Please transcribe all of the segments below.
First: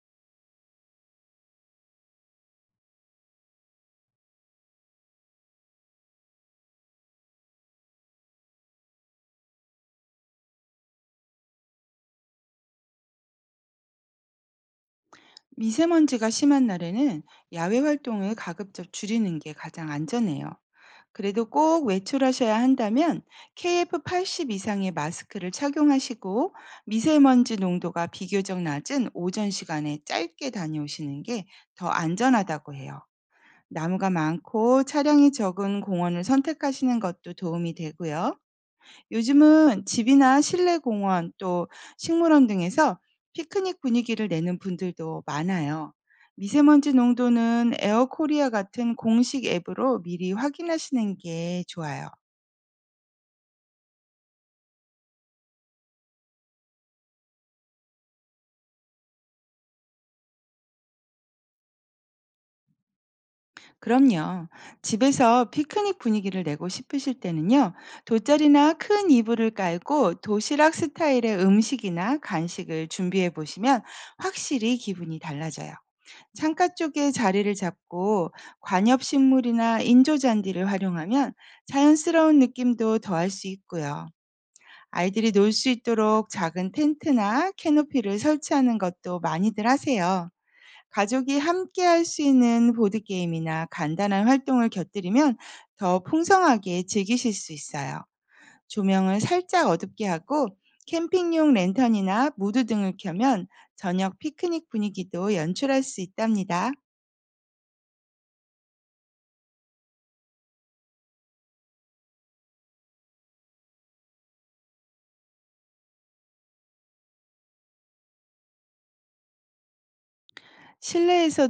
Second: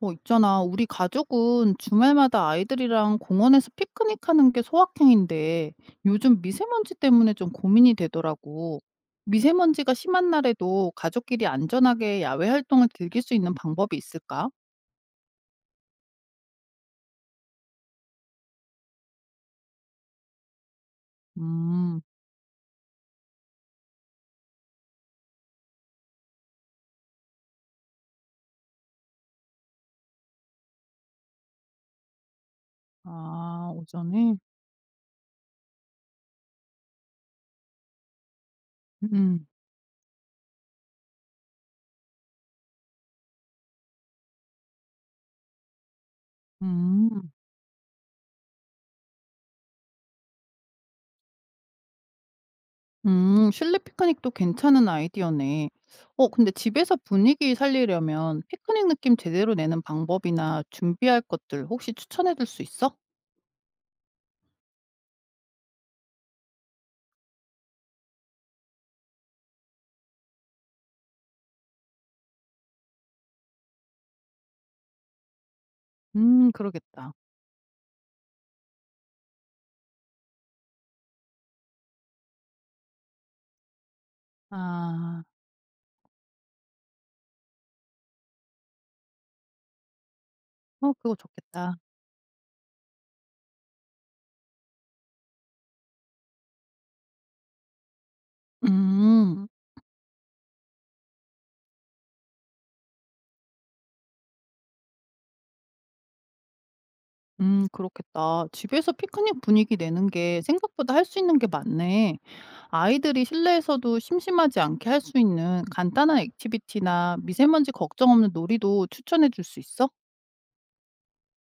있잖아. 우리 가족은 주말마다 아이들이랑 공원에서 피크닉하는 게 소확행인데 요즘 미세먼지 때문에 좀 고민이 되더라고. 미세먼지가 심한 날에도 가족끼리 안전하게 야외 활동을 즐길 수 있는 방법이 있을까? 미세먼지가 심한 날에는 야외 활동을 가급적 줄이는 게 가장 안전해요. 그래도 꼭 음, 외출하셔야 한다면 KF80 이상의 마스크를 착용하시고 미세먼지 농도가 비교적 낮은 오전 시간에 짧게 다녀오시는 게 더 안전하다고 해요. 아, 나무가 오전에? 많고 차량이 적은 공원을 선택하시는 것도 도움이 되고요. 음, 요즘은 집이나 실내 공원 또 식물원 등에서 피크닉 분위기를 내는 분들도 많아요. 미세먼지 음, 농도는 에어코리아 같은 공식 앱으로 미리 확인하시는 게 좋아요. 실내 피크닉도 괜찮은 아이디어네. 근데 집에서 분위기 살리려면 피크닉 느낌 제대로 내는 방법이나 준비할 것들 혹시 추천해 줄 수 있어? 그럼요. 집에서 피크닉 분위기를 내고 싶으실 때는요. 돗자리나 큰 이불을 깔고 도시락 스타일의 음식이나 간식을 준비해 보시면 확실히 기분이 달라져요. 음, 창가 쪽에 그러겠다. 자리를 잡고 관엽 식물이나 인조 잔디를 활용하면 자연스러운 느낌도 더할 수 있고요. 아. 아이들이 놀 수 있도록 작은 텐트나 캐노피를 설치하는 것도 많이들 하세요. 어, 그거 가족이 좋겠다. 함께 할 수 있는 보드게임이나 간단한 활동을 곁들이면 더 풍성하게 즐기실 수 있어요. 조명을 음. 살짝 어둡게 하고 캠핑용 랜턴이나 무드 등을 켜면 저녁 피크닉 분위기도 연출할 수 있답니다. 음, 그렇겠다. 집에서 피크닉 분위기 내는 게 생각보다 할 수 있는 게 많네. 아이들이 실내에서도 심심하지 않게 할 수 있는 간단한 액티비티나 미세먼지 걱정 없는 놀이도 추천해 줄 수 있어?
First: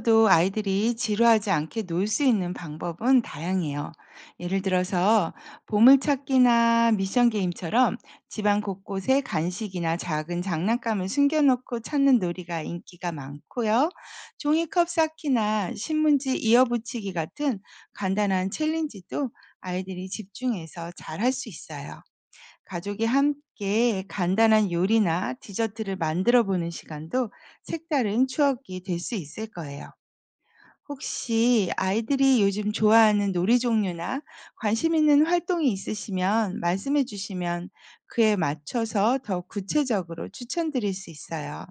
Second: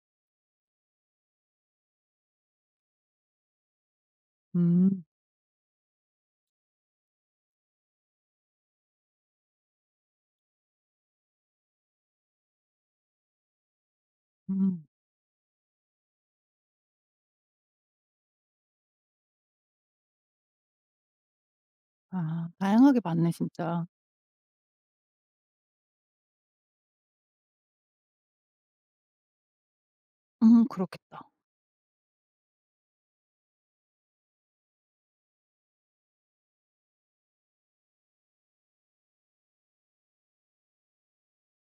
실내에서도 아이들이 지루하지 않게 놀 수 있는 방법은 다양해요. 예를 음. 들어서 보물찾기나 미션 게임처럼 집안 곳곳에 간식이나 작은 장난감을 숨겨놓고 찾는 놀이가 인기가 많고요. 음. 종이컵 쌓기나 신문지 이어붙이기 같은 간단한 챌린지도 아이들이 집중해서 잘 할 수 있어요. 아, 다양하게 가족이 많네 진짜. 함께 간단한 요리나 디저트를 만들어 보는 시간도 색다른 추억이 될 수 있을 거예요. 음, 그렇겠다. 혹시 아이들이 요즘 좋아하는 놀이 종류나 관심 있는 활동이 있으시면 말씀해 주시면 그에 맞춰서 더 구체적으로 추천드릴 수 있어요.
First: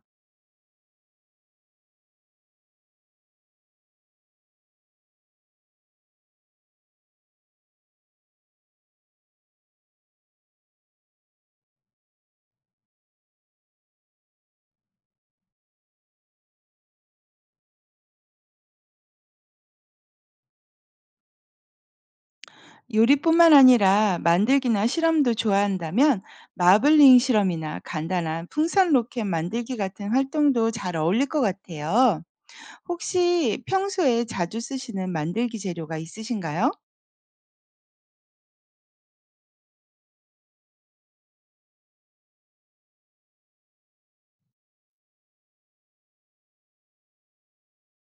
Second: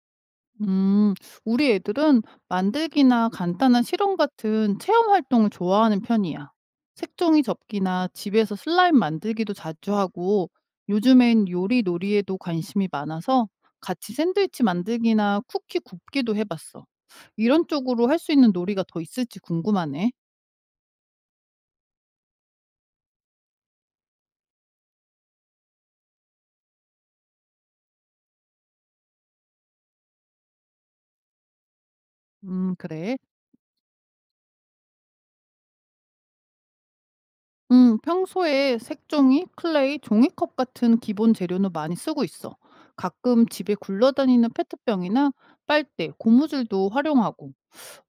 음, 우리 애들은 만들기나 간단한 실험 같은 체험 활동을 좋아하는 편이야. 색종이 접기나 집에서 슬라임 만들기도 자주 하고, 요즘엔 요리 놀이에도 관심이 많아서 같이 샌드위치 만들기나 쿠키 굽기도 해봤어. 이런 쪽으로 할 수 있는 놀이가 더 있을지 궁금하네. 요리뿐만 아니라 만들기나 실험도 좋아한다면 마블링 실험이나 간단한 풍선 로켓 만들기 같은 활동도 잘 어울릴 것 같아요. 그래. 혹시 평소에 자주 쓰시는 만들기 재료가 있으신가요? 평소에 색종이, 클레이, 종이컵 같은 기본 재료는 많이 쓰고 있어. 가끔 집에 굴러다니는 페트병이나 빨대, 고무줄도 활용하고,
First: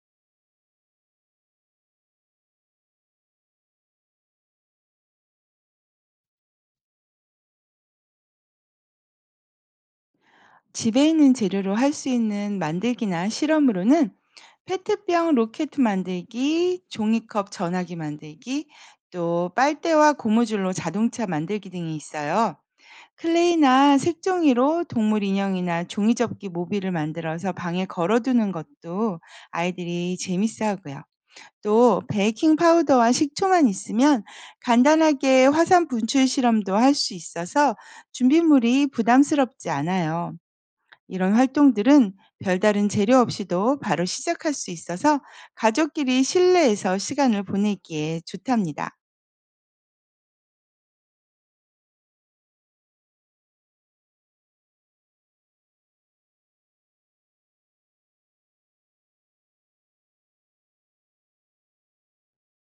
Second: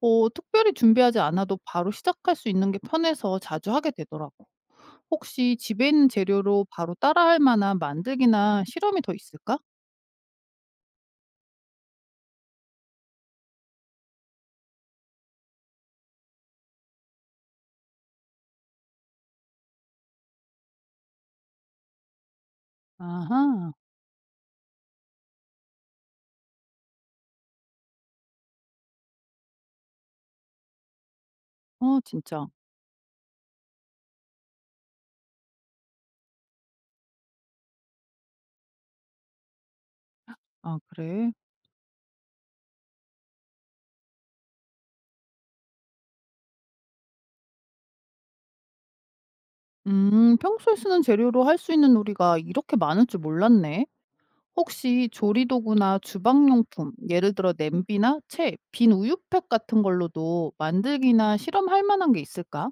특별히 준비하지 않아도 바로 시작할 수 있는 게 편해서 자주 하게 되더라고. 혹시 집에 있는 재료로 바로 따라할 만한 만들기나 실험이 더 있을까? 집에 있는 재료로 할 수 있는 만들기나 실험으로는 페트병 로켓 만들기, 종이컵 전화기 만들기, 또 빨대와 고무줄로 자동차 만들기 등이 있어요. 아하. 클레이나 색종이로 동물 인형이나 종이접기 모빌을 만들어서 방에 걸어두는 것도 아이들이 재밌어 하고요. 또 진짜. 베이킹 파우더와 식초만 있으면 간단하게 화산 분출 실험도 할 수 있어서 준비물이 부담스럽지 않아요. 아, 그래. 이런 활동들은 별다른 재료 없이도 바로 시작할 수 있어서 가족끼리 실내에서 시간을 보내기에 좋답니다. 평소에 쓰는 재료로 할 수 있는 놀이가 이렇게 많을 줄 몰랐네. 혹시 조리도구나 주방용품, 예를 들어 냄비나 체, 빈 우유팩 같은 걸로도 만들기나 실험할 만한 게 있을까?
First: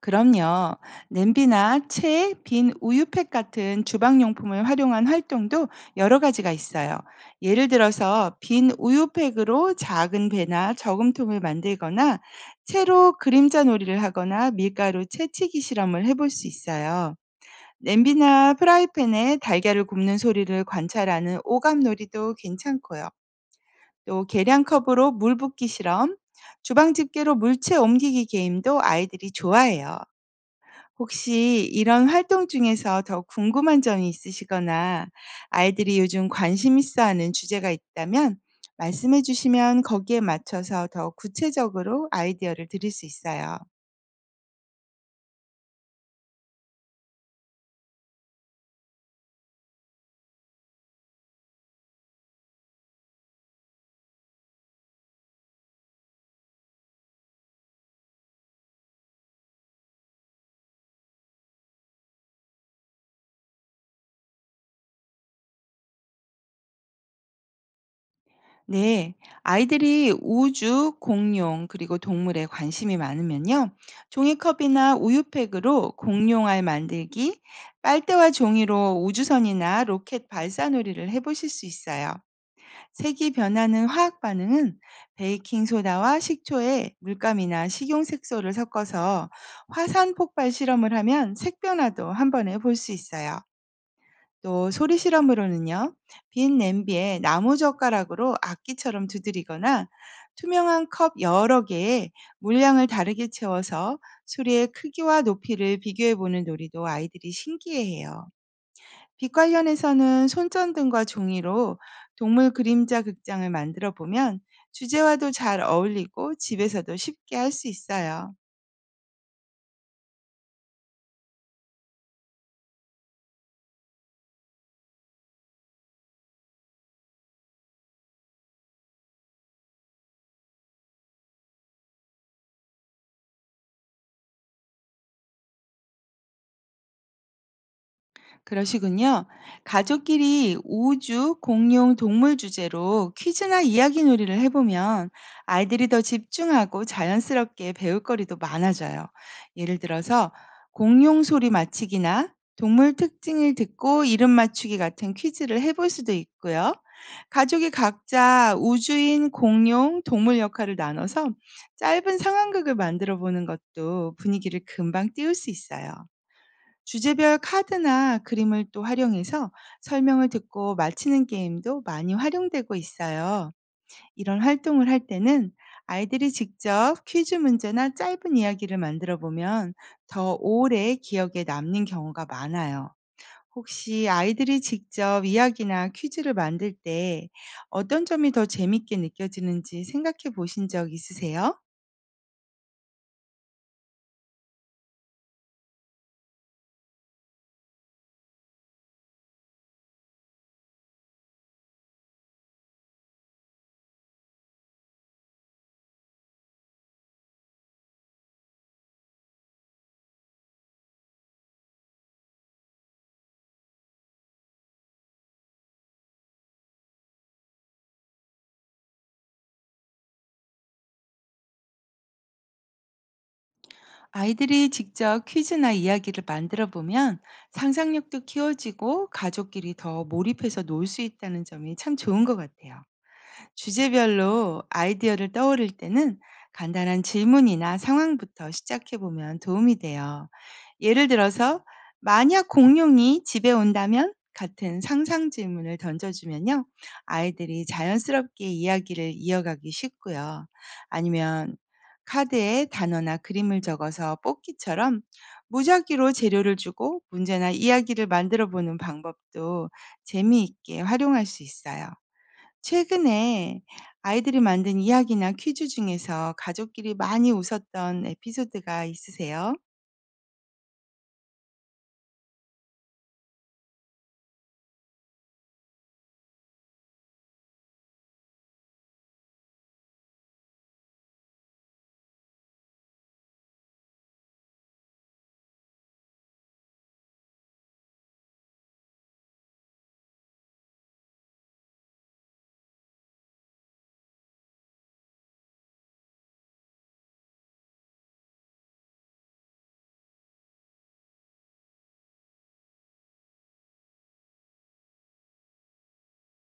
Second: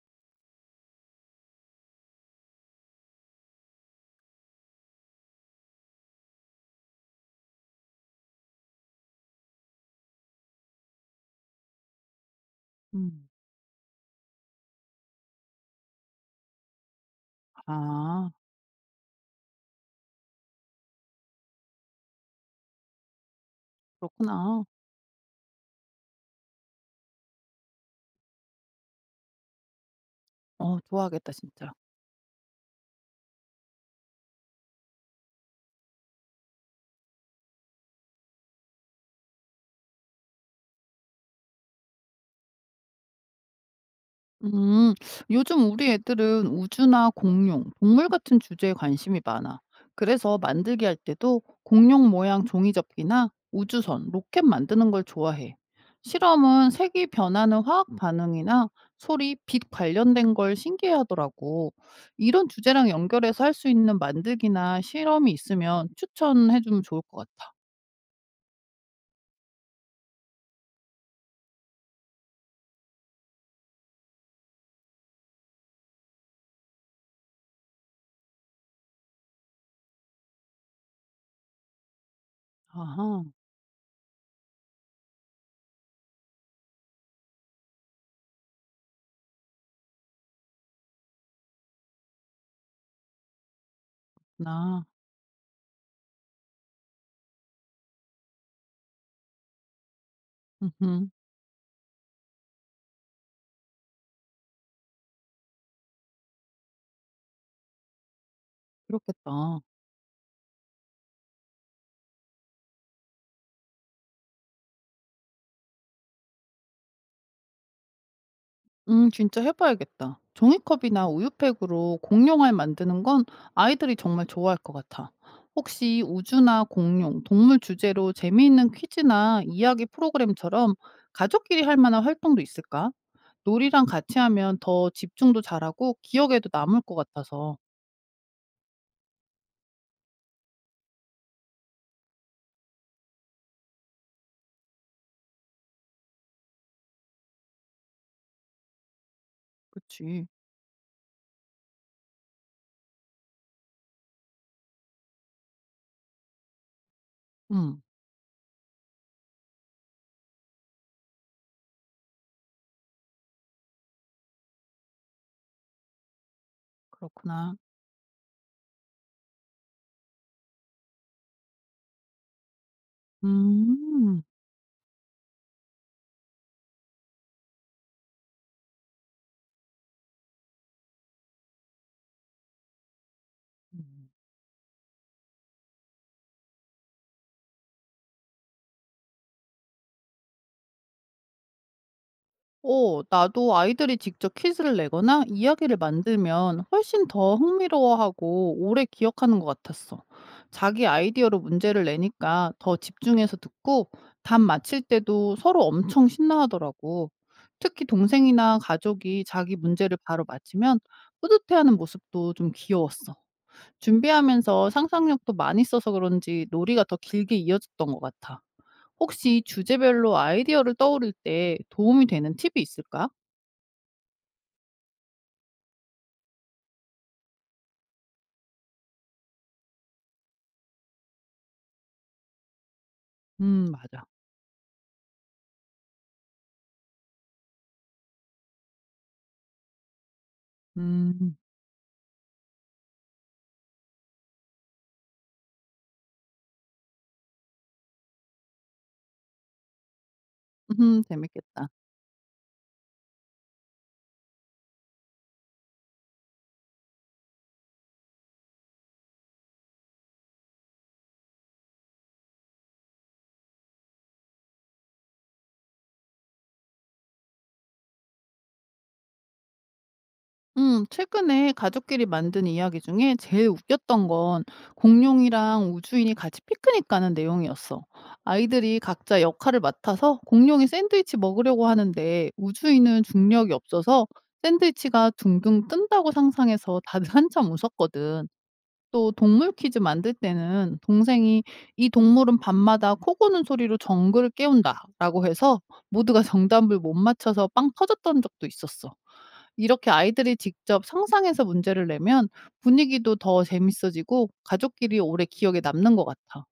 그럼요. 냄비나 채, 빈 우유팩 같은 주방용품을 활용한 활동도 여러 가지가 있어요. 예를 들어서 빈 우유팩으로 작은 배나 저금통을 만들거나 채로 음. 그림자 놀이를 하거나 밀가루 채치기 실험을 해볼 수 있어요. 아, 냄비나 프라이팬에 달걀을 굽는 소리를 관찰하는 오감 놀이도 괜찮고요. 또 그렇구나. 계량컵으로 물 붓기 실험, 주방 집게로 물체 옮기기 게임도 아이들이 좋아해요. 어, 좋아하겠다, 혹시 진짜. 이런 활동 중에서 더 궁금한 점이 있으시거나 아이들이 요즘 관심 있어 하는 주제가 있다면 말씀해 주시면 거기에 맞춰서 더 구체적으로 아이디어를 드릴 수 있어요. 음, 요즘 우리 애들은 우주나 공룡, 동물 같은 주제에 관심이 많아. 그래서 만들기 할 때도 공룡 모양 종이접기나 우주선, 로켓 만드는 걸 좋아해. 실험은 색이 변하는 화학 반응이나 소리, 빛 관련된 걸 신기해하더라고. 이런 주제랑 연결해서 할 수 있는 만들기나 실험이 있으면 추천해주면 좋을 것 같아. 네. 아이들이 우주, 공룡, 그리고 동물에 관심이 많으면요. 종이컵이나 우유팩으로 공룡알 만들기, 빨대와 종이로 우주선이나 로켓 발사놀이를 해 보실 수 있어요. 아하. 색이 변하는 화학 반응은 베이킹 소다와 식초에 물감이나 식용 색소를 섞어서 화산 폭발 실험을 하면 색 변화도 한 번에 볼 수 있어요. 또 나. 소리 실험으로는요. 빈 냄비에 나무 젓가락으로 악기처럼 두드리거나 투명한 음, 컵 여러 개에 물량을 다르게 채워서 소리의 크기와 높이를 비교해 보는 놀이도 아이들이 신기해해요. 빛 그렇겠다. 관련해서는 손전등과 종이로 동물 그림자 극장을 만들어 보면 주제와도 잘 어울리고 집에서도 쉽게 할 수 있어요. 진짜 해봐야겠다. 종이컵이나 우유팩으로 공룡알 만드는 건 아이들이 정말 좋아할 것 같아. 혹시 우주나 공룡, 동물 주제로 재미있는 퀴즈나 이야기 프로그램처럼 가족끼리 할 만한 활동도 있을까? 놀이랑 같이 하면 더 집중도 잘하고 기억에도 남을 것 같아서. 그러시군요. 가족끼리 우주, 공룡, 동물 주제로 퀴즈나 이야기 놀이를 해보면 아이들이 더 집중하고 자연스럽게 배울 거리도 많아져요. 예를 그치. 들어서 공룡 소리 맞히기나 동물 특징을 듣고 이름 맞추기 같은 퀴즈를 해볼 수도 있고요. 가족이 음, 각자 우주인, 공룡, 동물 역할을 나눠서 짧은 상황극을 만들어 보는 것도 분위기를 금방 띄울 수 있어요. 주제별 그렇구나. 카드나 그림을 또 활용해서 설명을 듣고 맞히는 게임도 많이 활용되고 있어요. 음. 이런 활동을 할 때는 아이들이 직접 퀴즈 문제나 짧은 이야기를 만들어 보면 더 오래 기억에 남는 경우가 많아요. 혹시 아이들이 직접 이야기나 퀴즈를 만들 때 어떤 점이 더 재밌게 느껴지는지 생각해 보신 적 있으세요? 어, 나도 아이들이 직접 퀴즈를 내거나 이야기를 만들면 훨씬 더 흥미로워하고 오래 기억하는 것 같았어. 자기 아이디어로 문제를 내니까 더 집중해서 듣고 답 맞힐 때도 서로 엄청 신나하더라고. 특히 동생이나 가족이 자기 문제를 바로 맞히면 뿌듯해하는 모습도 좀 귀여웠어. 준비하면서 상상력도 많이 써서 그런지 놀이가 더 길게 이어졌던 것 같아. 혹시 주제별로 아이디어를 떠오를 때 도움이 되는 팁이 있을까? 아이들이 직접 퀴즈나 이야기를 만들어 보면 상상력도 키워지고 가족끼리 더 몰입해서 놀 수 있다는 점이 참 좋은 것 같아요. 음, 맞아. 주제별로 아이디어를 떠오를 때는 간단한 질문이나 상황부터 시작해 보면 도움이 돼요. 예를 음. 들어서, 만약 공룡이 집에 온다면? 같은 상상 질문을 던져주면요. 아이들이 자연스럽게 이야기를 이어가기 쉽고요. 음, 아니면 재밌겠다. 카드에 단어나 그림을 적어서 뽑기처럼 무작위로 재료를 주고 문제나 이야기를 만들어 보는 방법도 재미있게 활용할 수 있어요. 최근에 아이들이 만든 이야기나 퀴즈 중에서 가족끼리 많이 웃었던 에피소드가 있으세요? 음, 최근에 가족끼리 만든 이야기 중에 제일 웃겼던 건 공룡이랑 우주인이 같이 피크닉 가는 내용이었어. 아이들이 각자 역할을 맡아서 공룡이 샌드위치 먹으려고 하는데 우주인은 중력이 없어서 샌드위치가 둥둥 뜬다고 상상해서 다들 한참 웃었거든. 또 동물 퀴즈 만들 때는 동생이 "이 동물은 밤마다 코 고는 소리로 정글을 깨운다."라고 해서 모두가 정답을 못 맞춰서 빵 터졌던 적도 있었어. 이렇게 아이들이 직접 상상해서 문제를 내면 분위기도 더 재밌어지고 가족끼리 오래 기억에 남는 것 같아.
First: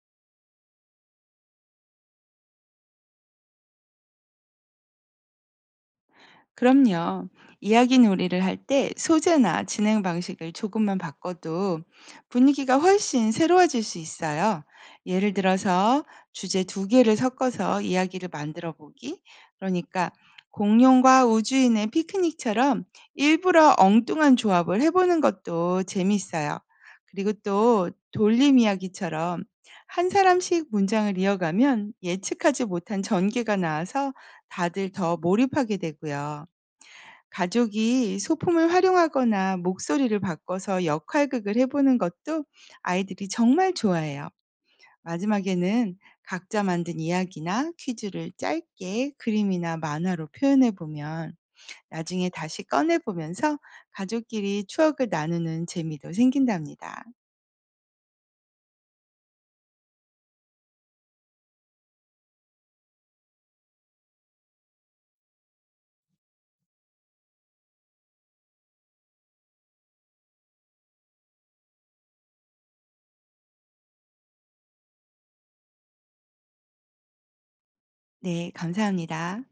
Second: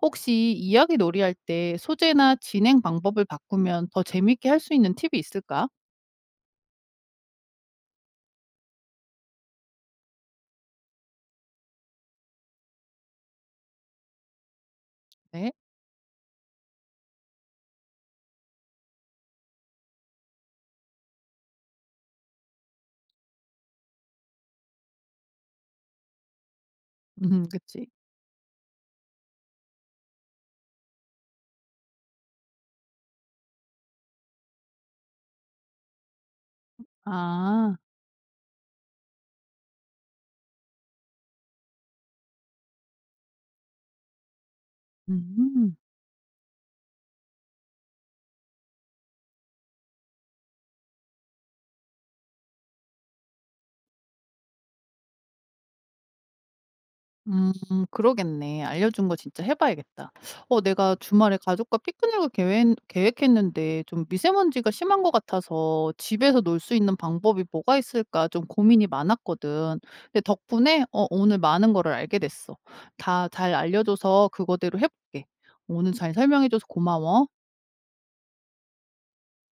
혹시 이야기 놀이할 때 소재나 진행 방법을 바꾸면 더 재밌게 할 수 있는 팁이 있을까? 그럼요. 이야기 놀이를 할 때 소재나 진행 방식을 조금만 바꿔도 분위기가 훨씬 새로워질 수 있어요. 예를 네. 들어서 주제 두 개를 섞어서 이야기를 만들어 보기. 그러니까 공룡과 우주인의 피크닉처럼 일부러 엉뚱한 조합을 해보는 것도 재밌어요. 그리고 음, 그치. 또 돌림 이야기처럼 한 사람씩 문장을 이어가면 예측하지 못한 전개가 나와서 다들 더 몰입하게 되고요. 아. 가족이 소품을 활용하거나 목소리를 바꿔서 역할극을 해보는 것도 아이들이 정말 좋아해요. 음. 마지막에는 각자 만든 이야기나 퀴즈를 짧게 그림이나 만화로 표현해 보면 나중에 다시 꺼내 보면서 가족끼리 추억을 나누는 재미도 생긴답니다. 음, 그러겠네. 알려준 거 진짜 해 봐야겠다. 어, 내가 주말에 가족과 피크닉을 계획했는데 좀 미세먼지가 심한 것 같아서 집에서 놀 수 있는 방법이 뭐가 있을까 좀 고민이 많았거든. 근데 덕분에 오늘 많은 거를 알게 됐어. 다 잘 알려줘서 그거대로 해 볼게. 오늘 잘 설명해 줘서 고마워. 네, 감사합니다.